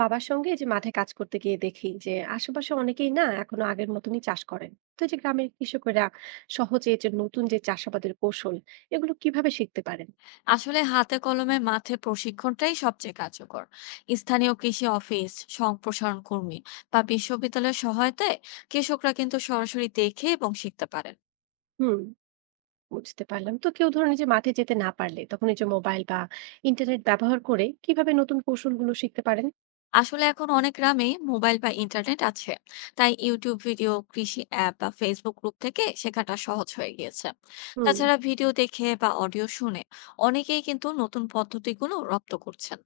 বাবার সঙ্গে এই যে মাঠে কাজ করতে গিয়ে দেখি যে আশেপাশে অনেকেই না এখনো আগের মতনই চাষ করেন। তো এই যে গ্রামের কৃষকেরা সহজে এই যে নতুন যে চাষাবাদের কৌশল এগুলো কিভাবে শিখতে পারেন? আসলে হাতে কলমে মাঠে প্রশিক্ষণটাই সবচেয়ে কার্যকর। স্থানীয় কৃষি অফিস, সম্প্রসারণ কর্মী বা বিশ্ববিদ্যালয়ের সহায়তায় কৃষকরা কিন্তু সরাসরি দেখে এবং শিখতে পারেন। হুম, বুঝতে পারলাম। তো কেউ ধরুন এই যে মাঠে যেতে না পারলে তখন এই যে মোবাইল বা ইন্টারনেট ব্যবহার করে কিভাবে নতুন কৌশলগুলো শিখতে পারেন? আসলে এখন অনেক গ্রামেই মোবাইল বা ইন্টারনেট আছে, তাই ইউটিউব ভিডিও, কৃষি অ্যাপ বা ফেসবুক গ্রুপ থেকে শেখাটা সহজ হয়ে গিয়েছে। হুম। তাছাড়া ভিডিও দেখে বা অডিও শুনে অনেকেই কিন্তু নতুন পদ্ধতিগুলো রপ্ত করছেন।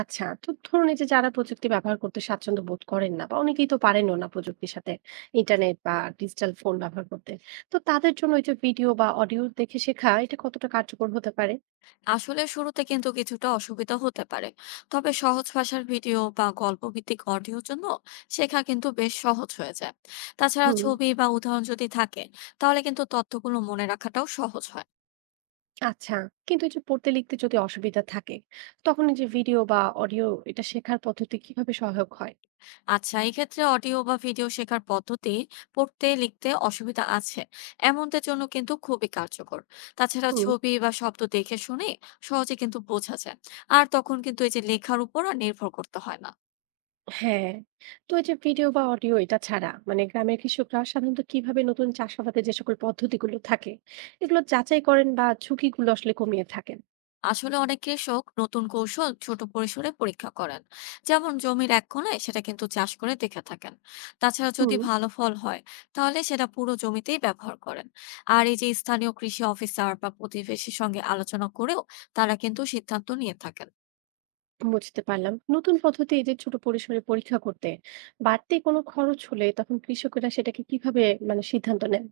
আচ্ছা, তো ধরুন এই যে যারা প্রযুক্তি ব্যবহার করতে স্বাচ্ছন্দ্য বোধ করেন না বা অনেকেই তো পারেনও না প্রযুক্তির সাথে ইন্টারনেট বা ডিজিটাল ফোন ব্যবহার করতে, তো তাদের জন্য এই যে ভিডিও বা অডিও দেখে শেখা এটা কতটা কার্যকর হতে পারে? আসলে শুরুতে কিন্তু কিছুটা অসুবিধা হতে পারে, তবে সহজ ভাষার ভিডিও বা গল্প ভিত্তিক অডিওর জন্য শেখা কিন্তু বেশ সহজ হয়ে যায়। তাছাড়া হুম। ছবি বা উদাহরণ যদি থাকে, তাহলে কিন্তু তথ্যগুলো মনে রাখাটাও সহজ হয়। আচ্ছা, কিন্তু এই যে পড়তে লিখতে যদি অসুবিধা থাকে তখন এই যে ভিডিও বা অডিও এটা শেখার পদ্ধতি কিভাবে সহায়ক হয়? আচ্ছা, এই ক্ষেত্রে অডিও বা ভিডিও শেখার পদ্ধতি পড়তে লিখতে অসুবিধা আছে এমনদের জন্য কিন্তু খুবই কার্যকর। তাছাড়া হুম। ছবি বা শব্দ দেখে শুনে সহজে কিন্তু বোঝা যায়, আর তখন কিন্তু এই যে লেখার উপর আর নির্ভর করতে হয় না। হ্যাঁ, তো এই যে ভিডিও বা অডিও এটা ছাড়া মানে গ্রামের কৃষকরা সাধারণত কিভাবে নতুন চাষাবাদের যে সকল পদ্ধতিগুলো থাকে এগুলো যাচাই করেন বা ঝুঁকিগুলো আসলে কমিয়ে থাকেন? আসলে অনেক কৃষক নতুন কৌশল ছোট পরিসরে পরীক্ষা করেন, যেমন জমির এক কোণে সেটা কিন্তু চাষ করে দেখে থাকেন। তাছাড়া হুম, যদি ভালো ফল হয়, তাহলে সেটা পুরো জমিতেই ব্যবহার করেন। আর এই যে স্থানীয় কৃষি অফিসার বা প্রতিবেশীর সঙ্গে আলোচনা করেও তারা কিন্তু সিদ্ধান্ত নিয়ে থাকেন। বুঝতে পারলাম। নতুন পদ্ধতি এই যে ছোট পরিসরে পরীক্ষা করতে বাড়তি কোনো খরচ হলে তখন কৃষকেরা সেটাকে কিভাবে মানে সিদ্ধান্ত নেন?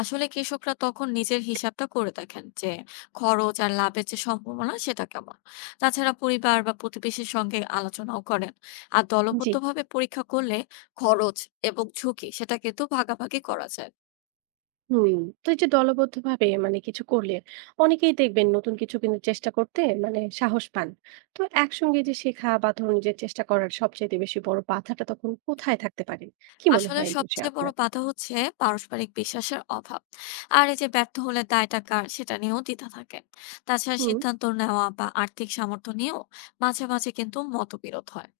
আসলে কৃষকরা তখন নিজের হিসাবটা করে দেখেন যে খরচ আর লাভের যে সম্ভাবনা সেটা কেমন। তাছাড়া পরিবার বা প্রতিবেশীর সঙ্গে আলোচনাও করেন। আর জি। দলবদ্ধভাবে পরীক্ষা করলে খরচ এবং ঝুঁকি সেটা কিন্তু ভাগাভাগি করা যায়। হুম, তো এই যে দলবদ্ধ ভাবে মানে কিছু করলে অনেকেই দেখবেন নতুন কিছু কিন্তু চেষ্টা করতে মানে সাহস পান। তো একসঙ্গে যে শেখা বা ধরুন যে চেষ্টা করার সবচেয়ে বেশি বড় বাধাটা তখন কোথায় থাকতে পারে, কি মনে আসলে হয় এই বিষয়ে সবচেয়ে বড় আপনার? বাধা হচ্ছে পারস্পরিক বিশ্বাসের অভাব। আর এই যে ব্যর্থ হলে দায়টা কার সেটা নিয়েও দ্বিধা থাকে। তাছাড়া হুম। সিদ্ধান্ত নেওয়া বা আর্থিক সামর্থ্য নিয়েও মাঝে মাঝে কিন্তু মতবিরোধ হয়।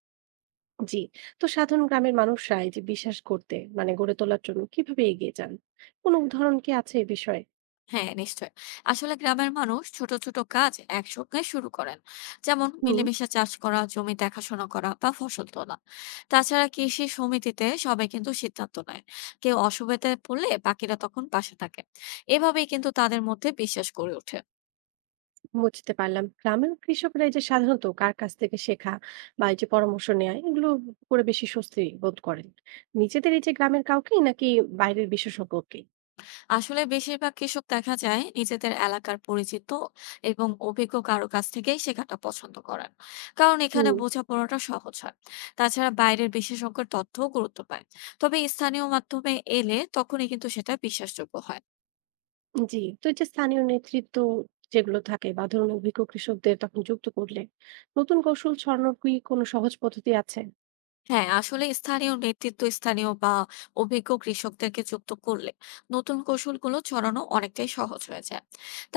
জি, তো সাধারণ গ্রামের মানুষরা এই যে বিশ্বাস করতে মানে গড়ে তোলার জন্য কিভাবে এগিয়ে যান, কোনো উদাহরণ কি আছে এই বিষয়ে? হ্যাঁ, নিশ্চয়। আসলে গ্রামের মানুষ ছোট ছোট কাজ একসঙ্গে শুরু করেন, যেমন হুম, মিলেমিশে চাষ করা, জমি দেখাশোনা করা বা ফসল তোলা। তাছাড়া কৃষি সমিতিতে সবাই কিন্তু সিদ্ধান্ত নেয়। কেউ অসুবিধায় পড়লে বাকিরা তখন পাশে থাকে। এভাবেই কিন্তু তাদের মধ্যে বিশ্বাস গড়ে ওঠে। বুঝতে পারলাম। গ্রামের কৃষকরা এই যে সাধারণত কার কাছ থেকে শেখা বা এই যে পরামর্শ নেওয়া এগুলো করে বেশি স্বস্তি বোধ করেন, নিজেদের এই যে গ্রামের কাউকে নাকি বাইরের বিশেষজ্ঞকে? আসলে বেশিরভাগ কৃষক দেখা যায় নিজেদের এলাকার পরিচিত এবং অভিজ্ঞ কারো কাছ থেকেই শেখাটা পছন্দ করেন, কারণ এখানে হুম। বোঝাপড়াটা সহজ হয়। তাছাড়া বাইরের বিশেষজ্ঞের তথ্যও গুরুত্ব পায়, তবে স্থানীয় মাধ্যমে এলে তখনই কিন্তু সেটা বিশ্বাসযোগ্য হয়। জি, তো এই যে স্থানীয় নেতৃত্ব যেগুলো থাকে বা ধরুন অভিজ্ঞ কৃষকদের তখন যুক্ত করলে নতুন কৌশল ছড়ানোর কি কোনো সহজ পদ্ধতি আছে? হ্যাঁ, আসলে স্থানীয় নেতৃত্ব, স্থানীয় বা অভিজ্ঞ কৃষকদেরকে যুক্ত করলে নতুন কৌশলগুলো ছড়ানো অনেকটাই সহজ হয়ে যায়।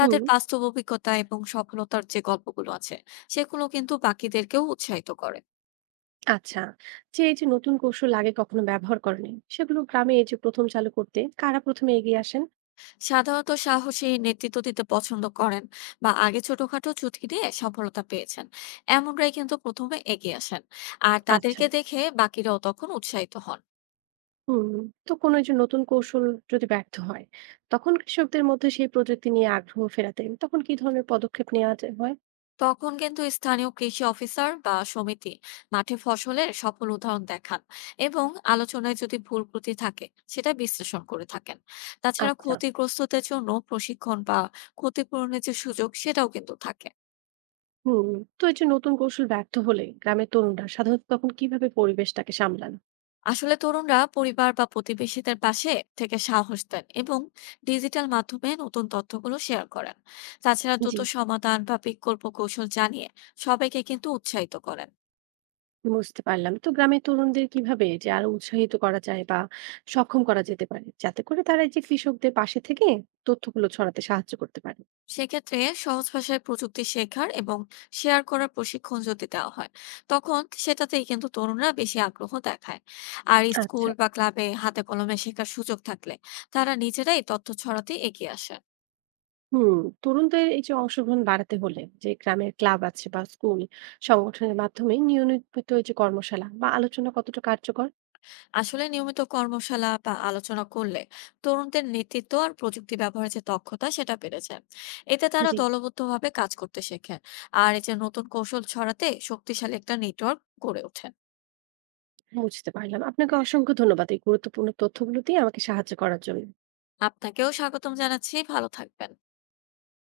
হুম। বাস্তব অভিজ্ঞতা এবং সফলতার যে গল্পগুলো আছে সেগুলো কিন্তু বাকিদেরকেও উৎসাহিত করে। আচ্ছা, যে এই যে নতুন কৌশল আগে কখনো ব্যবহার করেনি সেগুলো গ্রামে এই যে প্রথম চালু করতে কারা প্রথমে এগিয়ে আসেন? সাধারণত সাহসী নেতৃত্ব দিতে পছন্দ করেন বা আগে ছোটখাটো চুটকি দিয়ে সফলতা পেয়েছেন, এমনরাই কিন্তু প্রথমে এগিয়ে আসেন। আর আচ্ছা। তাদেরকে দেখে বাকিরাও তখন উৎসাহিত হন। হুম, তো কোনো এই যে নতুন কৌশল যদি ব্যর্থ হয়, তখন কৃষকদের মধ্যে সেই প্রযুক্তি নিয়ে আগ্রহ ফেরাতে তখন কি ধরনের পদক্ষেপ নেওয়া যে হয়? তখন কিন্তু স্থানীয় কৃষি অফিসার বা সমিতি মাঠে ফসলের সফল উদাহরণ দেখান, এবং আলোচনায় যদি ভুল ত্রুটি থাকে সেটা বিশ্লেষণ করে থাকেন। তাছাড়া আচ্ছা। ক্ষতিগ্রস্তদের জন্য প্রশিক্ষণ বা ক্ষতিপূরণের যে সুযোগ সেটাও কিন্তু থাকে। হুম, তো এই যে নতুন কৌশল ব্যর্থ হলে গ্রামের তরুণরা সাধারণত তখন কিভাবে পরিবেশটাকে সামলান? আসলে তরুণরা পরিবার বা প্রতিবেশীদের পাশে থেকে সাহস দেন, এবং ডিজিটাল মাধ্যমে নতুন তথ্যগুলো শেয়ার করেন। তাছাড়া জি, দ্রুত সমাধান বা বিকল্প কৌশল জানিয়ে সবাইকে কিন্তু উৎসাহিত করেন। বুঝতে পারলাম। তো গ্রামের তরুণদের কিভাবে যে আরো উৎসাহিত করা যায় বা সক্ষম করা যেতে পারে, যাতে করে তারা এই যে কৃষকদের পাশে থেকে তথ্যগুলো ছড়াতে সাহায্য করতে পারে? সেক্ষেত্রে সহজ ভাষায় প্রযুক্তি শেখার এবং শেয়ার করার প্রশিক্ষণ যদি দেওয়া হয়, তখন সেটাতেই কিন্তু তরুণরা বেশি আগ্রহ দেখায়। আর আচ্ছা। স্কুল বা ক্লাবে হাতে কলমে শেখার সুযোগ থাকলে তারা নিজেরাই তথ্য ছড়াতে এগিয়ে আসে। হুম, তরুণদের এই যে অংশগ্রহণ বাড়াতে হলে যে গ্রামের ক্লাব আছে বা স্কুল সংগঠনের মাধ্যমে নিয়মিত এই যে কর্মশালা বা আলোচনা কতটা কার্যকর? আসলে নিয়মিত কর্মশালা বা আলোচনা করলে তরুণদের নেতৃত্ব আর প্রযুক্তি ব্যবহারের যে দক্ষতা সেটা বেড়ে যায়। এতে তারা জি, দলবদ্ধভাবে কাজ করতে শেখে, আর এই যে নতুন কৌশল ছড়াতে শক্তিশালী একটা নেটওয়ার্ক গড়ে ওঠে। বুঝতে পারলাম। আপনাকে অসংখ্য ধন্যবাদ এই গুরুত্বপূর্ণ তথ্যগুলো দিয়ে আমাকে সাহায্য করার জন্য। আপনাকেও স্বাগতম জানাচ্ছি, ভালো থাকবেন।